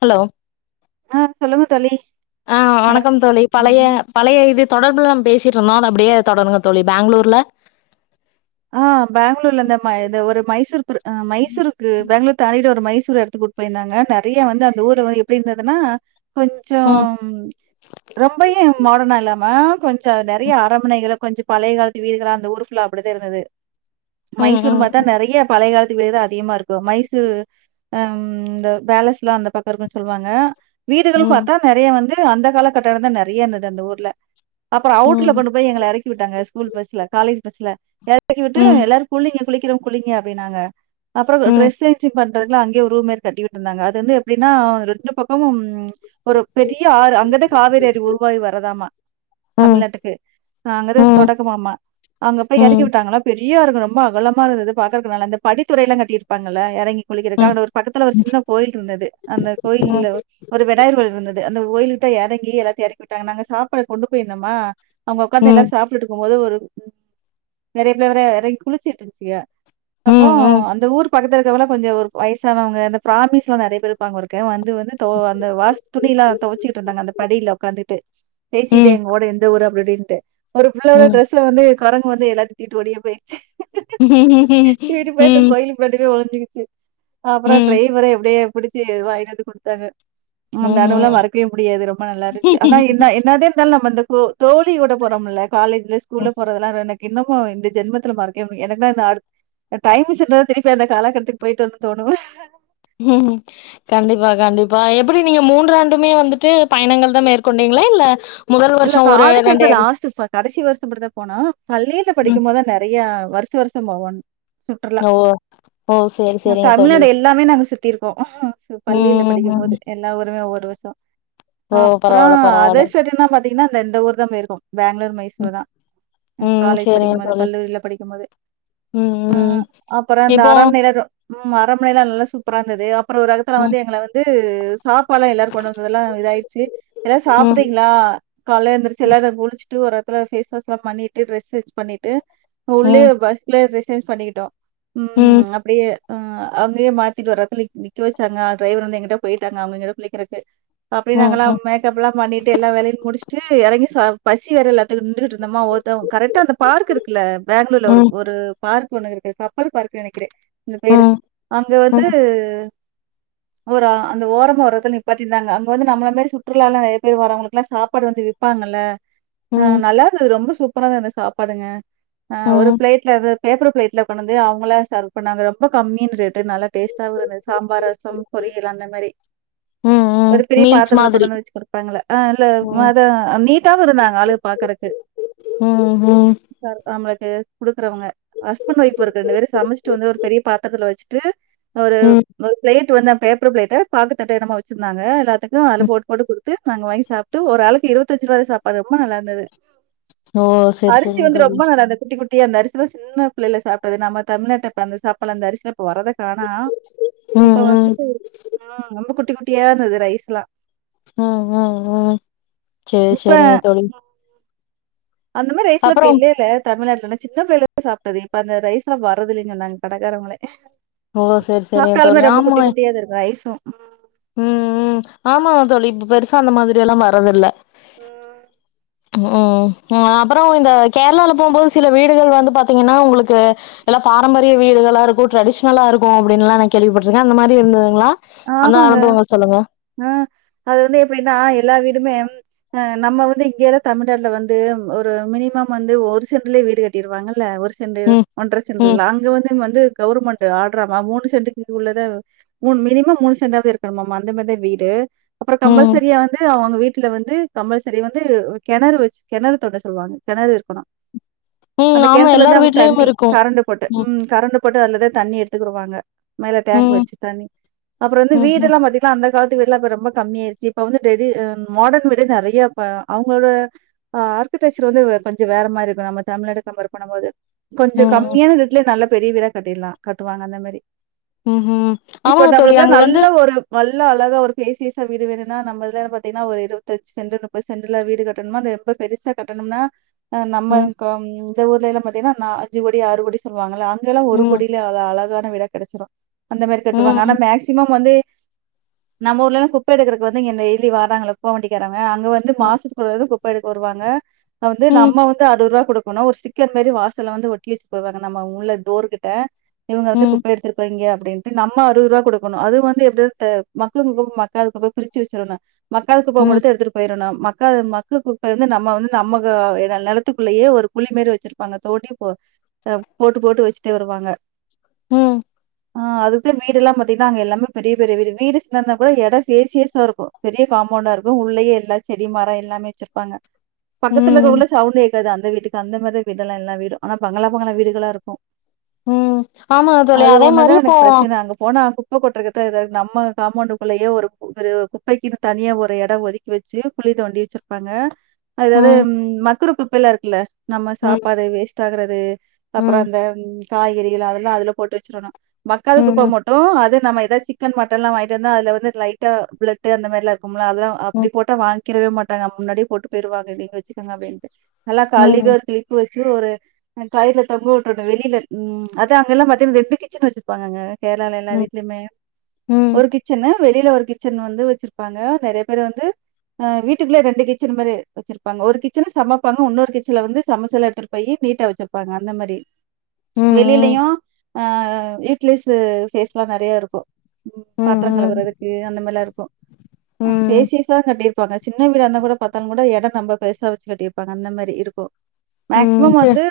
Hello ஆஹ் சொல்லுங்க தோழி ஆஹ் நல்லா வணக்கம் இருக்கீங்களா? தோழி பழய ம். பழய இது தொடர் நம்மல பேசிட்ருந்தோ அத அப்படியே தொடருங்க தோழி பெங்களூர்ல ஆஹ் பெங்ளூர்ல இந்த ம இந்த ஒரு மைசூர் ரு மைசூருக்கு பெங்களூர் தனிட ஒரு மைசூர் எடத்துக்கு கூட்போயிருந்தாங்க நெறைய வந்து அந்த ஊர் வந்து எப்படி இருந்ததுன்னா கொஞ்ச ம் ரொம்பயு மாடனால ஆமா கொஞ்ச நெறைய அரமனைகளை கொஞ்ச பழையகாலத்து வீடுகள அந்த ஊர் ஃபுல்லா அப்டி இருந்தது ம் மைசூர் ம் மாத்தான் நெறைய பழைய கால விலைதா அதிகமா இருக்கு மைசூர் ஆஹ் இந்த பேலஸ்லா அந்த பக்க இருக்குன்னு சொல்லுவாங்க வீடுகளும் ம் பார்த்தா நெறைய வந்து அந்த கால கட்டடந்தா நெறைய இருந்தது அந்த ஊர்ல அப்புற அவுட்ல ம் கொண்டு போய் எங்கள எறக்கி விட்டாங்க ஸ்கூல் பஸ்ல காலேஜ் பஸ்ல எறக்கி விட்டு ம் எல்லாரும் குளிங்க குளிக்கிறோம் குளிங்க அப்படின்னாங்க அப்ற ம் ட்ரஸ் சேன்ஜ் பண் அங்யெ ஒரு ரூம் மேரி கட்டி விட்ருந்தாங்க அது வந்து எப்படின்னா ரெண்டு பக்கமும் ஒரு பெரிய ஆறு அங்கதே காவேரி அறி உருவாய் வரதாமா ம் தமிழ்நாட்டுக்கு அங்கதா ம் தொடக்கமாமா அங்க போய் எறக்கி ம் விட்டாங்களா பெரியாருக்கனும் ரொம்ப அகலமா இருந்தது பாக்ரகு நல்லாருந்தது படித்துறைல்லாம் கட்டிருப்பாங்கள்ல எறங்கி ம் ம் குளிக்குறதுக்காக அங்க ஒரு பக்கத்துல ஒரு சின்ன கோயில் இருந்தது அந்த கோயில்ல ஒரு விநாயகர் இருந்தது அந்த கோயில் கிட்ட எறங்கி எல்லாத்தையும் எறக்கி விட்டாங்க நாங்க சாப்பாடு கொண்டு போயிருந்தோம்மா அங்க உக்காந்து ம் எல்லாம் சாப்பிட்டிட்டுருக்கும்போது ஒரு நெறைய பேர் எறங்கி குளிச்சிட்டு இருப்பிக அப்போ ம் ம் ம் அந்த ஊர் பக்கத்துல கொஞ்சம் ஒரு வயசானவங்க அந்த பிராமிஸ் எல்லாம் நறைய பேர் இருப்பாங்க ஊருக்ககு வந்து வந்து அந்த வாச துணி எல்லாம் துவைச்சுட்டு இருந்தாங்க அந்த படியில உட்காந்துட்டு பேசிட்டு எங்களோட எந்த ஊர் அப்படின்ட்டு ஒரு பிள்ளோட டிரெஸ்ஸ வந்து கரண்ட் வந்து எல்லா வீட்டோடியே போயிருச்சு உம்ஹூஹூம் உம் செ அப்புறம் ட்ரைவர எப்டியே பிடிச்சி வாங்கினுவந்து குடுத்தாங்க முந்தா ம் நாள் மறக்கவே முடியாது ரொம்ப நல்லா இருன்சு ஆனா என்ன என்னாது இருந்தாலும் நம்ம இந்த தோழி கூட போறோம்ல காலேஜ்ல ஸ்கூல்ல போடுறதலாம் நானு இன்னும் ஓ இந்த ஜென்மத்துல மறக்கவே முடியாது எனக்கு தான் இந்த அடுத்த டைம்மிஷின்ல திருப்பி அந்த காலக் கட்டத்துக்கு போயிட்டு வரனும்னு தோணும் ஹம் கண்டிப்பா கண்டிப்பா எப்படி நீங்க மூன்றாண்டுமே வந்துட்டு பயணங்கள் தான் மேற்கொண்டீங்களா இல்ல முதல் இல்ல வருஷோ ஒரு காலேஜ்ல வந்து ரெண்டு லாஸ்ட்ல கடைசி வருஷம் மட்டும் தான் போனோம் பள்ளியில ம் படிக்கும் போது தான் நறைய வருஷம் வருஷம் போவோம் சுற்றுலா ஓ ஓ சேரி சேரிங்க தோழி தமிழ்நாடு எல்லாமே நாங்க சு இருக்கோ [unintelligible] சோ பள்ளியில படிக்கும்போது ம் எல்லா ஊருமே ஒர் ஒரு வருஷ ஓ அப்பற பரவால்ல அதே பரவால்ல ஷர்ட் நா மாத் தீன்னா ஆ இந்த ஊர் தா போய்ருக்கோ பெங்களூர் மைசூர் அதா ஆ ம் காலேஜ் சரிங்க படிக்கும்போது தோழி கல்லூரியில படிக்கும் போது ம் ஆ ம் அப்புறம் அந்த இப்போ அரண்மனை ம் அரண்மனைலா நல்லா சூப்பரா இருந்தது அப்றோ ஒரு எடத்துல ம் வந்து எங்கள வந்து [unintelligible] சாப்பாட்லா எல்லாரு கொண்டு வந்ததெல்லா இதாயிடுச்சு எல்லாரு ம் சாப்பிட்டீங்களா காலைல எந்திருச்சி எல்லாரு [unintelligible] [unintelligible] ஒரு எடத்துல ஃபேஸ் வாஷ்லா பண்ணிட்டு ட்ரெஸ் சேஞ்ச்லா பண்ணிட்டு உள்ளே ம் பஸ்லியே சேஞ்ச் பண்ணிக்கிட்டோ ம் ம் அப்டியே ஆ அங்கயே மாத்திட்டு ஒரு எடத்துல நிக்க வச்சாங்க டிரைவர் வந்து எங்குட்டோ போயிட்டாங்க அவங்க எங்கன்னோ குளிக்கறக்கு அப்டி ம் நாங்கெல்லா ம் மேக்கப்லா பண்ணிட்டு எல்லா வேலையு முடிச் ட்டு எறங்கி சாப் பசி வேற எல்லாத்துக்கு நிண்டுட்டு நம்ம ஒவ்வொர்த்ங் கரெக்டா அந்த பார்க் இருக்குல்ல பெங்களூர்ல ஒரு ம் ம் ஒரு பார்க் ஒன்னு இருக்கு கப்பல் பார்க் நெனக்கிறே இது பேரு அங்க வந்து ம் ஒரு ஆ அந்த ஓரமா ஒரு எடத்துல நிப்பாட்டிருந்தாங்க அங்க வந்து நம்மள மேரி சுற்றுலாலா ஏற்கனவே வரவங்களுக்கெல்லா சாப் ப்பாடு வந்து விப்பாங்கல ஆ ம் நல்லாருந்துது ரொம்ப சூப் அப்றோ அந்த சாப்பாடுங்க ஆ ஒரு ம் பிளேட்ல அது பேப்பர் ப்ளேட்ல கொண்டாந்து அவங்களா சர்வ் பண்ணாங்க ரொம்ப கம்மின்னு ரேட் நல்ல டேஸ்ட்டாவு இருந்தது சாம்பார் ரசம் பொரியல் அந்த மாரி ம் ஒரு பெரிய மீல்ஸ் பாத்திரத்துல மாதிரி கொண்ணாந்து வச்சு குடுப்பாங்கல்ல ஆ இல்ல ம் [unintelligible] நீட்டாவு இருந்தாங்க ஆளுங்க பாக்குறக்கு ம் ம் [unintelligible] குடுக்குறவங்க ஹஸ்பண்ட் ஒய்ஃப் இருக்கு ரெண்டு பேரு சமச்சிட்டு வந்து ஒரு பெரிய பாத்தரத்துல வச்சுட்டு ஒரு ம் ஒரு ப்ளேட் வந்து பேப்பர் ப்ளேட்டு பாக்குத் தட்டு என்னமோ வச்சிருந்தாங்க எல் டக்குனு அதுல போட்டு போட்டு குடு த்து நாங்க வாங்கி சாப் ட்டு ஒரு ஆளுக்கு இருபத்தஞ்சு ரூபாதா சாப்பாடு ரொம்ப நல்லா இருந்தது ஓ சரி அரிசி சரிங்க வந்து தோழி ரொம்ப நல்லாருந்து குட்டி குட்டி டி அந்த அரிசில சின்ன பிள்ளைல சாப்ட்டது நம்ம தமிழ்நாட்டப்ப அந்த சாப்டல அந்த அரிசில இப்ப வர்றதக்கானா ம் இப்ப ம் வந்துட்டு ஆ ரொம்ப குட் குட்டி குட்டியா இருந்தது ரைஸ்லா ஆ ஆ ம் செரி இப்ப செரிங்க தோழி அந்த மாரி ரைஸ்ல இப்ப அப்புறோ இல்லேல தமிழ்நாட் இன்னொன்னு சின்ன பிள்ளைல சாப்பிட்டது இப்ப அந்த ரைஸ்ல்லா வரது இல்ல சொன்னாங்க கடக்காரங்களே ஓ செரி செரிங்க தோழி ஆமா தான் இருக்கும் ரைஸும். ம் ம் ஆமா தோழி இப்ப பெருசா அந்த மாதிரில்லா வரதில்ல ம். ம் அப்பறம் இந்த கேரளால போம் போது சில வீடுகள் வந்து பாத்திங்கனா உங்களுக்கு எல்லா பாரம்பரிய வீடுகளாருக்கு டிரெடிஸனலா இருக்கும் அப்டிலா நா கேள்விபட்ருக்க அந்த மாரி இருந்த துங்களா ஆமாங்க அ அது வந்து எப்டின்னா எல்லா வீடுமே ஆஹ் நம்ம வந்து இங்கேயல்லாம் தமிழ்நாட்டுல வந்து ஒரு மினிமம் வந்து ஒரு செண்டலயே வீடு கட்டிருவாங்கல்ல ஒரு செண்டு ம் ஒன்ற ம் சென்டுங்கலா அங்க வந்து வந்து கவர்மெண்ட் ஆ றாங்க மூணு சென்டுக்கு உள்ளத மூனு மினிமம் மூனு செண்டாவே இருக்கணுமாமா அந்த மாரி தா வீடு அப்புறம் ம் கம்பல்சரியா வந்து அவுங்க வீட்டுல வந்து கம்பல்சரி வந்து கெணறு வச்சு கெணறு தோண்ட சொல்லுவாங்க கெணறு இருக்கணும் ம் அந்த ஆமா கெணத்துல இருந்து எல்லார் அவக்கு வீட்லயும் தண்ணி இருக்கும் கரண்டு போட்டு ம் உம் கரண்டு போட்டு அதுல தண்ணி எடுத்துக்குடுவாங்க மேல டேங்க் ம் வச்சு தண்ணி அப்பறம் வந்து ம் ம் வீடலாம் பாத்தீங்கனா அந்த காலத்து வீடுஎல்லாம் இப்ப ரொம்ப கம்மி ஆயிருச்சு இப்ப வந்து டிரெடி மாடர்ன் வீடு நிறைய அவங்களோட ஆர்கிடெக்சர் வந்து கொஞ்சம் வேற மாரி இருக்கும் நம்ம தமிழ்நாட கம்பேர் பண்ணும் போது கொஞ்சம் ம் கம்மியான [unintelligible] நல்ல பெரிய வீடா கட்டிறலாம் கட்டுவாங்க அந்த மாரி உஹும் இப்ப ஆமாங்க தோழி நம்மளுக்கெல்லாம் அங்க வந்து நல்ல ஒரு பல்பு எல்லா அழகா ஒரு பேசியசா வீடு வேணுனா நம்ம இதுல பாத்தீங்கன்னா ஒரு இருபத்தை செண்டு முப்பது செண்டுல வீடு கட்டணும் ரொம்ப பெருசா கட்டணும்னா ஆ ம் நம்மக்க [unintelligible] இந்த ஊருலெல்லாம் பாத்தீங்கனா அஞ்சு கோடி ஆறு கோடி சொல்லுவாங்கல ஒரு ம் கோடிலேயே அவ்வளவு அழகான இருக்கு விட கிடைச்சிறும் அந்த மாரி கட்டுவாங்க ஆனா ம் மேக்ஸ் வந்து நம்ம ஊர்ல குப்பை எடுக்கிறதுக்கு வந்து இங்க டெய்லி வாரங்கள குப்ப வண்டிகாரங்க அங்க வந்து ம் மாசத்துக்கு ஒரு குப்ப குப்ப எடுக்க வருவாங்க வந்து ம் நம்ம வந்து அறுபது ரூபா குடுக் ஒரு ஸ்டிக்கர் மாரி வாசல வந்து ஒட்டி வச்சு போவாங்க நம்ம உள்ள டோர் கிட்ட இவங்க வந்து ம் குப்பை எடுத்திருபாய்ங்க பிடிண்டு நம்ம அறுதுரூபா குடுக்க அது வந்து எப்படி மக்கும் குப்பை மக்கா குப்பை பிரிச்சு வச்சிரணு மக்காத குப்ப ம் மட்டும் எடுத்து போயிரணு அக்க மக்க குப்பை வந்து நம்ம வந்து நம்ம நிலத்துக்குள்ளயே ஒரு குழி மாதிரி வச்சிருப்பாங்க தோண்டி போ போட்டு போட்டு வச்சிட்டே வருவாங்க உம்ஹ் ஆஹ அதுக்குள்ள மேடு எல்லாம் போய்ட்டு அங்க எல்லாமே பெரிய பெரிய வீடு வீடு சின்னதா இருந்த கூட எடம் பேசியஸா இருக்கும் பெரிய காம்பவுண்டா இருக்கும் உள்ளயே எல்ல செடி மரம் எல்லாமே வச்சிருப்பாங்க பக்கத்துல இருக்க ம் வுட்ல சவுண்ட் கேக்காது அந்த வீட்டுக்கு இது அந்த மாரி வீடு எல்லாம் வீடும் ஆனா பங்களா பங்களா வீடுகளா இருக்கு உம் ஆமா தோழி அதே மாரி இப்ப யக்கா எதது நம்ம காம்பாண்டுக்குள்ளயே ஒரு ஒரு குப்பைக்குன்னு தனியா ஒரு இடம் ஒதுக்கி வச்சு குளி தோண்டி வச்சிருப்பாங்க அது ஒரு ம் மக்ருப்க்கு ஃபிரீயா இருக்குல நம்ம ம் சாப்பாட வேஸ்ட் பாக்கறதே அப்பறம் ம் அந்த காய்கறிகள் அதெல்லாம் அதுல போட்டு வச்சிடணும் ம் மக்காதகுப்ப ம் மட்டும் அது நம்ம ஏத சிக்கன் மட்டன்லா வாங்கிட்டு வந்தா அதுல வந்து லைட்டா ஃப்ளட் அந்த மாதிரிலா இரு க்கும் இல்ல அதெல்லாம் அப்படி ம் போட்டா வாங் கிடவே மாட்டாங்க முன்னாடியே போட்டு போயிடுவாங்க நீங்க வச்சுக்கங்க அப்படின்ட்டு நல்லா கழுகி ம் ஒரு திருப்பி வச் சு ஒரு கயிறல தொங்க விட்டுறனும் வெளியில ம் அத்த அங்க எல்லாம் பாத்த ரெண்டு கிச்சன் வச்சிருப்பாங்கங்க கேரளால எல்லா ம் வீடு மே ம். ஒரு கிச்சனு வெளியில ஒரு கிச்சன் வந்து வச்சிருப்பாங்க நெறய பேர் வந்து அ வீட்டுக்குள்ளே ரெண்டு கிச்சன் மாரி வச்சிருப்பாங்க ஒரு கிச்சன் சமைப்பாங்க இன்னொரு கிச்சன்ல வந்து சமச்சதெல்லாம் எடுத்துட்டு போய் நீட்டா வச்சிருப்பாங்க அந்த மாரி ம் வெளியிலயும் அஹ் ஈட்லிசு பேஸ் தெலா நெறைய இருக்கோ உம் ம் பாத்திரம் ம் கழுவுரதுக்கு அந்த மாரில்லா இருக்கோ ம் அஹ் ம் பேஷியஸ் அங்க டே இருப்பாங்க சின்ன வீட இருந்தா கூட பார்த்தாங் கூட எடோ நெம்ம பெருசா வெச்சு கட்டிருப்பாங்க அந்த மாரி இருக்கோ ம் மேக்சிமம் சே வந்து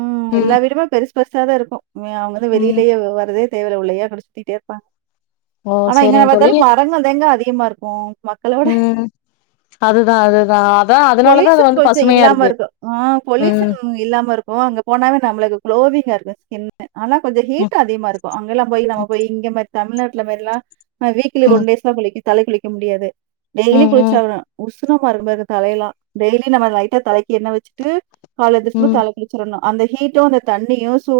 உம் ம் எல்லா வீடுமே பெருசு பெருசா தா இருக்கோ [unintelligible] அவுங் ம் வெளியிலேயே வரதே தேவையில்ல. உள்ளேயே அங்குட்டே சுத்திக்கிட்டே இருப்பாங்க ஓ ஆனா இங்க சேரிங்க எங்க தோழி பாத்தாலு மரங்கள் தாங்க அதிக அதிகமா இருக்கோ மக்களோட ம் அதுதா அதுதா அதா அதனாலதா அது பொல்யூசன் வந்து கொஞ்சோ பசுமையா இல்லாம இருக்கு இருக்கும் ஆஹ் ம் பொல்யூசன் இல்லாம இருக்கும் அங்க போனாவே நம்மளுக்கு குளோவிங்கா இருக்கும் என்ன ஆனா கொஞ்சோ ம் ஹீட்டும் அதிகமா இருக்கோ அங்கெல்லாம் போய் நம்ம போய் இங்க மாரி தமிழ்நாட்டுல மாரிலா ஆ வீக்ல ம் ஒன் டேஸ்தா [unintelligible] தலை குளிக்க முடியாது டெய்லி ம் குளிச்சாவனு [unintelligible] தலை எல்லா டெய்லி நம்ம லைட்டா தலைக்கு எண்ண வெச்சுட்டு காலையில எந்திரிச்ச ஒடனே ம் தலைக் குளிச்சறனு அந்த ஹீட்டு அந்த தண்ணியு சோ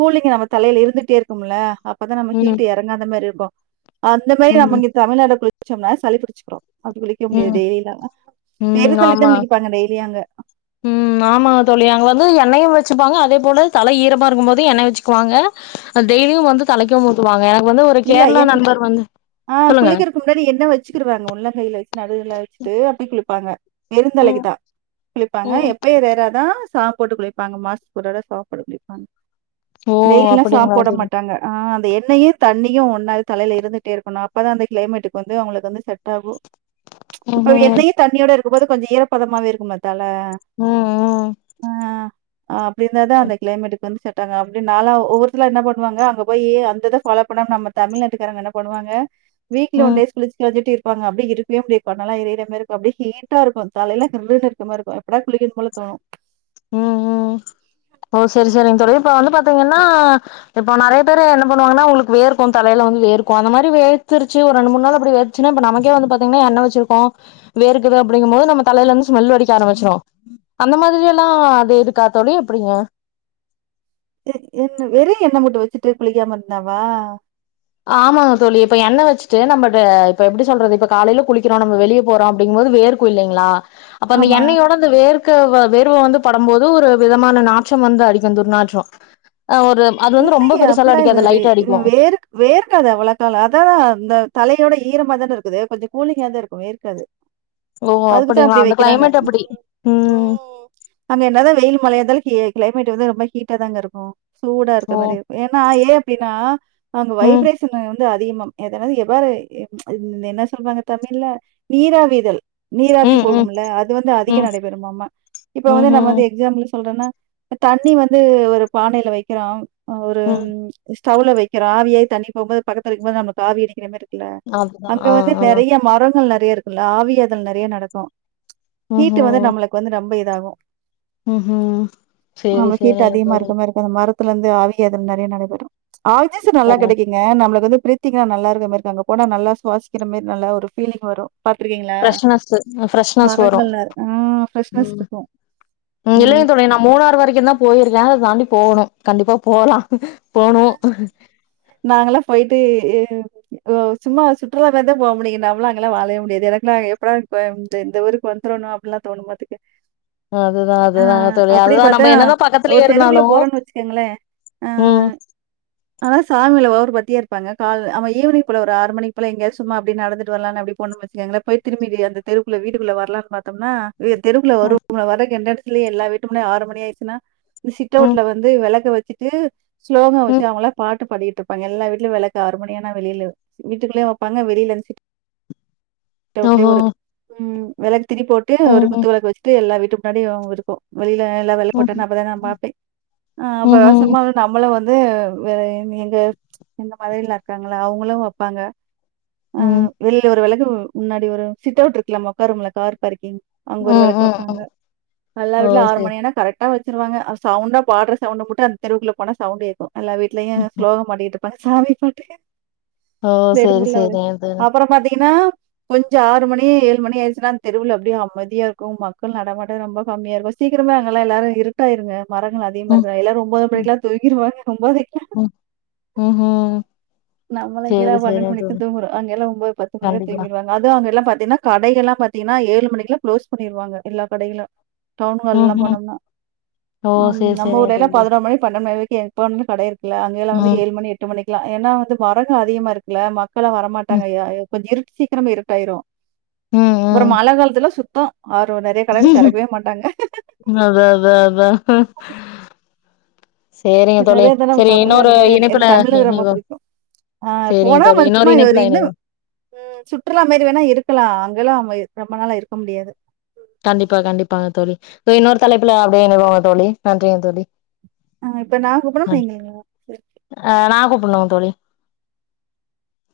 கூலிங் நம்ம தலையில இருந்துட்டே இருக்கும்ல அப்பதா நம்ம ம் ம் ஹூட்டு எறங்காத மாரி இருக்கோ அந்த மேரி ம் நம்ம தமிழ்நாட்க்குள்ள குளிச்சோம்னா சளி புடிச்சுக்குறோ அப்டி குளிக்க முடியாது ம் டெய்லிலா இருந்தாலு இப்டி தா குளிப்பாங்க டெய்லியு அங்க உம் ஆமாங்க தோழி அங்க வந்து எண்ணெய்யு வெச்சுப்பாங்க அதே போல தலை ஈரமா இருக்கும் போதும் எண்ணெய் வெச்சுக்குவாங்க டெய்லியும் வந்து தலைக்கும் ஊத்துவாங்க வந்து ஒரு இல்ல கேரளா எண் நண்பர் வந்து ஆஹ் சொல்லுங்க குளிக்கறதுக்கு முன்னாடி எண்ண வெச்சுக்குருவாங்க உள்ளங் கையில வெச்சு நடுல வெச்சுட்டு அப்டி குளி ப்பாங்க ம் வெருந்தலைக்குதா குளிப்பாங்க ம் எப்பயோ ரேரா தா சாம் போட்டு குளிப்பாங்க மாஸ்த்துக்கு ஒரு தடவ சேம்பு குளிப்பாங்க ஓ டெய்லிலாம் சாம்ப்பு அப்டிங்களா போட தோழி மாட்டாங்க ஆஹ் எண்ணையும் தண்ணியும் ஒன்னாவே தலையில இருந்துட்டே இருக்கணும் அப்பதா அந்த கிளைமேட்டுக்கு வந்து அவுங்களுக்கு வந்து செட் ஆகும் ம் இப்ப ம் எண்ணெயு தண்ணியோட எப்போது கொஞ்ச ஈரப்பதமாவே இருக்கும் மத்த ஆ ஆ ஆ அப்பிடிதான அந்த க்ளைமேட்டுக்கு வந்து இத்தன அப்பிடி நாலா ஒவ்வொருத்தரு என்ன பண்ணுவாங்க அங்க போய் அந்த இத ஃபாலோ இப்ப நம்ம தமிழ்நாட்டுக்காரங்க என்ன பண்ணுவாங்க வீக்ல ஒன் ம் டேய்ஸ் குளிச்சிட்டு [unintelligible] அப்பங்க அப்பிடி இருக்கவே முடியாது கண் எல்லா எறியர மாரி இருக்க அப்பிடி ஹீட்டா இருக்கும் தலைல்லா கிர்ன்னு இருக்கற மாறி இருக்கும் எப்படா குளிக்கின்னு போல தோணும் ம் ம் ம் ஓ சரி சரி [unintelligible] இப்ப வந்து பாத்தீங்கன்னா இப்ப நறைய பேரு என்ன பண்ணுவாங்கன்னா உங்களுக்கு வேர்க்கும் தலையில வந்து வேர்க்கும் அந்த மாரி வேர்த்துருச்சு ஒரு ரெண்டு மூணு நாள் அப்பிடி வேர்த்துச்சினா நமக்கே வந்து பாத்தீங்கன்னா எண்ண வச்சிருப்போம் வேர்க்குது அப்பிடிங்கரபோது நம்ம தலையில இருந்து ஸ்மெல் அடிக்க ஆரம்பிச்சுரும் அந்த மாதிரி இதுக்கெல்லாம் அது இருக்கா தோழி எப்பிடிங்க என் வெறும் என்ன மூட்டும் வச்சுட்டு குளிக்காம இருந்தாவா ஆமாங்க தோழி இப்ப எண்ண வச்சுட்டு நம்ம இப்ப எப்பிடி சொல்றது இப்ப காலையில குளிக்கிறோம் நம்ம வெளியே போறோம் அப்படிங்க போது வேர்கும் இல்லைங்களா அப்ப அந்த ஆமா. எண்ணையோட அந்த வேர் கங்கு வேர்வ வந்து பதம் போது ஒரு விதமான நாற்றம் வந்து அடிக்கும் துர்நாற்றம் ஆ ஒரு அது வந்து ரொம்ப இல்லையே! பெருசால அப்படிலாம் அடிக்காது இதுல லைட்டா அடிக்கும் வேர்க் வேர்க்காது அவ்ளதாங்க அதாதான் இந்த தலையோட ஈரம்மாதானே இருக்குது கொஞ்சம் கூலிங்கா தான் இருக்கும் வேர்க்காது ஓ அதுக்குத்தான் அப்டிங்களா அப்பிடி அந்த வைக்கிறாங்க கிளைமேட் அப்டி ம் அங்க என்னாதான் வெயில் மலைய இருந்தாலும் கி கிளைமேட் வந்து ரொம்ப ஹீட்டா தாங்க இருக்கு ஸ்லோ அந்த ஓ மாரி இருக்கு ஏன்னா ஏ அப்படின்னா அங்க ம் வைப்ரேஷனு வந்து அதிகமாம் எதனா எவ்வாறு என்ன சொல்வாங்க தமிழ்ல நீராவிகள் நீராவி ம் ம் போகும்ல அது வந்து அதிக ம் நடைபெறுமாம இப்ப வந்து நம்ம ம்ஹ்ம் வந்து எக்ஸாம்பிள் சொல்றேன்னா தண்ணி வந்து ஒரு பானையில வைக்கிறோ அவரு ம் ஸ்டவுல வைக்கிறோ ஆவியாயி தண்ணி போம் போது பக்கத்துல இருக்கும் போது நமக்கு ஆவி அடிக்கிற மாரி இருக் ல அதுதான் அங்க ஆ வந்து ஆ நெறைய மரங்கள் ந நெறைய இருக்குல்ல ஆவியாதல் நெறைய நடக்கும் ஹீட்டு வந்து நம்மளுக்கு வந்து ரொம்ப இதாகு ஹும் சேரி சேரிங்க தோழி துலருந்து ஆவி யாதல் நெறைய நடைபெறும் ஆக்சிஜன் ஆ. நல்லா கிடைக்குங்க நம்மளுக்கு வந்து ப்ரீத்திங்ளா நல்லாருக்க மாரி இருக்கு அங்க போனா நல்லா சுவாசிக்கிற மாரி நல்லா ஒரு ஃபீலி்ங் வரும் பாத்துருக்கீங்களா? ஃப்ரஸ்னஸு ஃப்ரஸ்னஸ் வரும் மரங்கள் நெற ஆ ஃப்ரெஷ்னஸ் ம் இருக்கும். இல்லைங்க ம். தோழி நா மூணாறு வரைக்குந்தா போயிருக்கே அத தாண்டி போகணும் கண்டிப்பா போலா நாங்களா போயிட்டு ம் சும்மா சுற்றுலா மாரிதாபோக முடியு நாமலு அங்கல்லா வாழவே முடியாது எனக்குல்லாம்ங்க எப்பட இந்த ஊருக்கு வந்துடணு அப்டின்ல்லா தோணும்பாத்துக்க அதுதா அதுதா தோழி அப்டியே அதுதா பாத்தா நம்ம என்னதா ஒரு பக்கத்திலயே இருந்தாலு தெருவுக்குள்ள போறோன்னு வச்சுக்கோங்களேன். உம் ஆனா சாமில ஓவரா பத்தியா இருப்பாங்க கால் அவ ஈவினிங் போல ஒரு ஆறு மணிக்குள்ள எங்கய சும்மா அப்டின்னு நடந்துட்டு வரலான்னு அப்படி போண்ணுச்சுக்காங்களா போய் திரும்பி அந்த தெருக்குள்ள வீட்டுக்குள்ள வரலான்னு பாத்தோம்னா எ தெருக்குள்ள வரும் ம் [unintelligible] எல்லா வீட்டுமுன்னா ஆறு மணி ஆயிச்சுன்னா சிட் ம் அவுட்ல வந்து வெளக்க வச் ச்சுட்டு ஸ்லோகம் வெச்சு ம் அவுங்கள பாட்டு படி இருப்பாங்க எல்லா வீட்லயும் விளக்கு ஆறு மணியானா வெளில வீட்டுக்குள்ளேயே வைப்பாங்க வெளில இருந்துச் ஒத்தவிட்லே ஓஹோ ஒரு ம் வெளக்கு திரி போட்டு ஒரு ம் ம் குத்து விளக்கு வெச்சுட்டு எல்லா வீட் முன்னாடியே அவுங்க இருக்கு வழியில நல்லா வெள்ளக் பொட்டு ம் நம்மதா நா பாத்தே ம்ஹ்ம் ஆபாசமா நம்மளு வந்து வேற எங் எங்க மதுரையில இருக்காங்கள அவுங்களு வெப்பாங்க ஆஹ் ம் வெளில ஒரு வெளக்கு து முன்னாடி ஒரு சிட் அவுட் இருக்குல நம்ம உக்காரும்ல கார் பார்க்கிங் அங்க ஒரு ம் வெளக்கு ம் வெப்பாங்க ம் எல்லா ஓ வீட்ல ஆறு சரி மணியானா கரெக்ட் அ வெச்சுருவாங்க சவுண்டா பாடுற சவுண்ட் மட்டு அந்த தெருவுக்குல போனா சவுண்டு கேக்கு எல்லா வீட்லயு ஸ்லோக பாடிட்டு சாமி பாட்டு ஓ! தெரு சரி, ஃபுள்ளாவே சரிங்க தோழி. அப்புறோ பாத்தீங்ன்னா கொஞ்சோ ஆறு மணி ஏழு மணி ஆயிடுச்சுனா தெருவுல அப்டியே அமைதியாருக்கு மக்கள் நடமாட்டமே ரொம்ப கம்மியாருக்கு சீக்கிரமே அங்கெல்லா எல்லாரு இருட்டாயிருங்க மரங்கள் அதிகமா ம், இருக்காது எல்லாரு ஒம்பது மணிக்குலா பாருங்க ஒம்போது ம், ம்ஹ்ம். நம்மலா இங்க தா சரி, பன்னெண்டு சரிங்க மணிக்கு தோழி. தூங்குறோ அங்கல்லா ஒன்பது பத்து மணிக்கு கண்டிப்பா. தூங்கிடுவாங்க அது அங்கெல்லா பத்து பாத்தீங்னா கடைகள்ல்லா பாத்தீங்னா ஏழு மணிக்குலா குளோஸ் பண்ணிடுவாங்க எல்லா கடைகளு டவுன் ஹால்லா ம்ஹ்ம். போனோம்னா ஓ! உம் சரி, நம்ம சரிங்க ஊர்லேலா தோழி. பதினோர் மணி உண்மயாவேக்கு எப்போமே கடை இருக்கு இல்ல அங்கெல்லாமே வந்து ம், ஏழு மணி எட்டு மணிக்கு ஏனா வந்து மரங்க அதிகமா இருக்குல மக்க இங்கலா ம், வரமாட்டாங்கயா எப் கொஞ்சோ இருட்டு சீக்கிரமா இருட்டாயிரு அப்புறோ மழ காலத்துலா சுத் தோ அதா அதா அதா என்னத இருந்தாலு நம்ம இன்னொரு தமிழ்நாடு மாரி இணைப்புல எனக்கு தமிழ ரொம்ப இணைவோம். புடிக்கு ஆஹ் சரிங்க போனா தோழி. நம்ம இன்னொரு சும்மா இது ஒரு இணைப்புல இதா இணைவோம். சுற்றுலா மாரி வேணா இருக்கலா அங்கெல்லா போயி ரொம்ப நாளா இருக்க முடியாது கண்டிப்பா கண்டிப்பாங்க தோழி சோ இன்னொரு தலைப்புல அப்டியே இணைவோங்க தோழி நன்றிங்க தோழி ஆஹ் இப்ப நா கூப்டாம நீங்க இணையலா செரி புட்ணு தோழி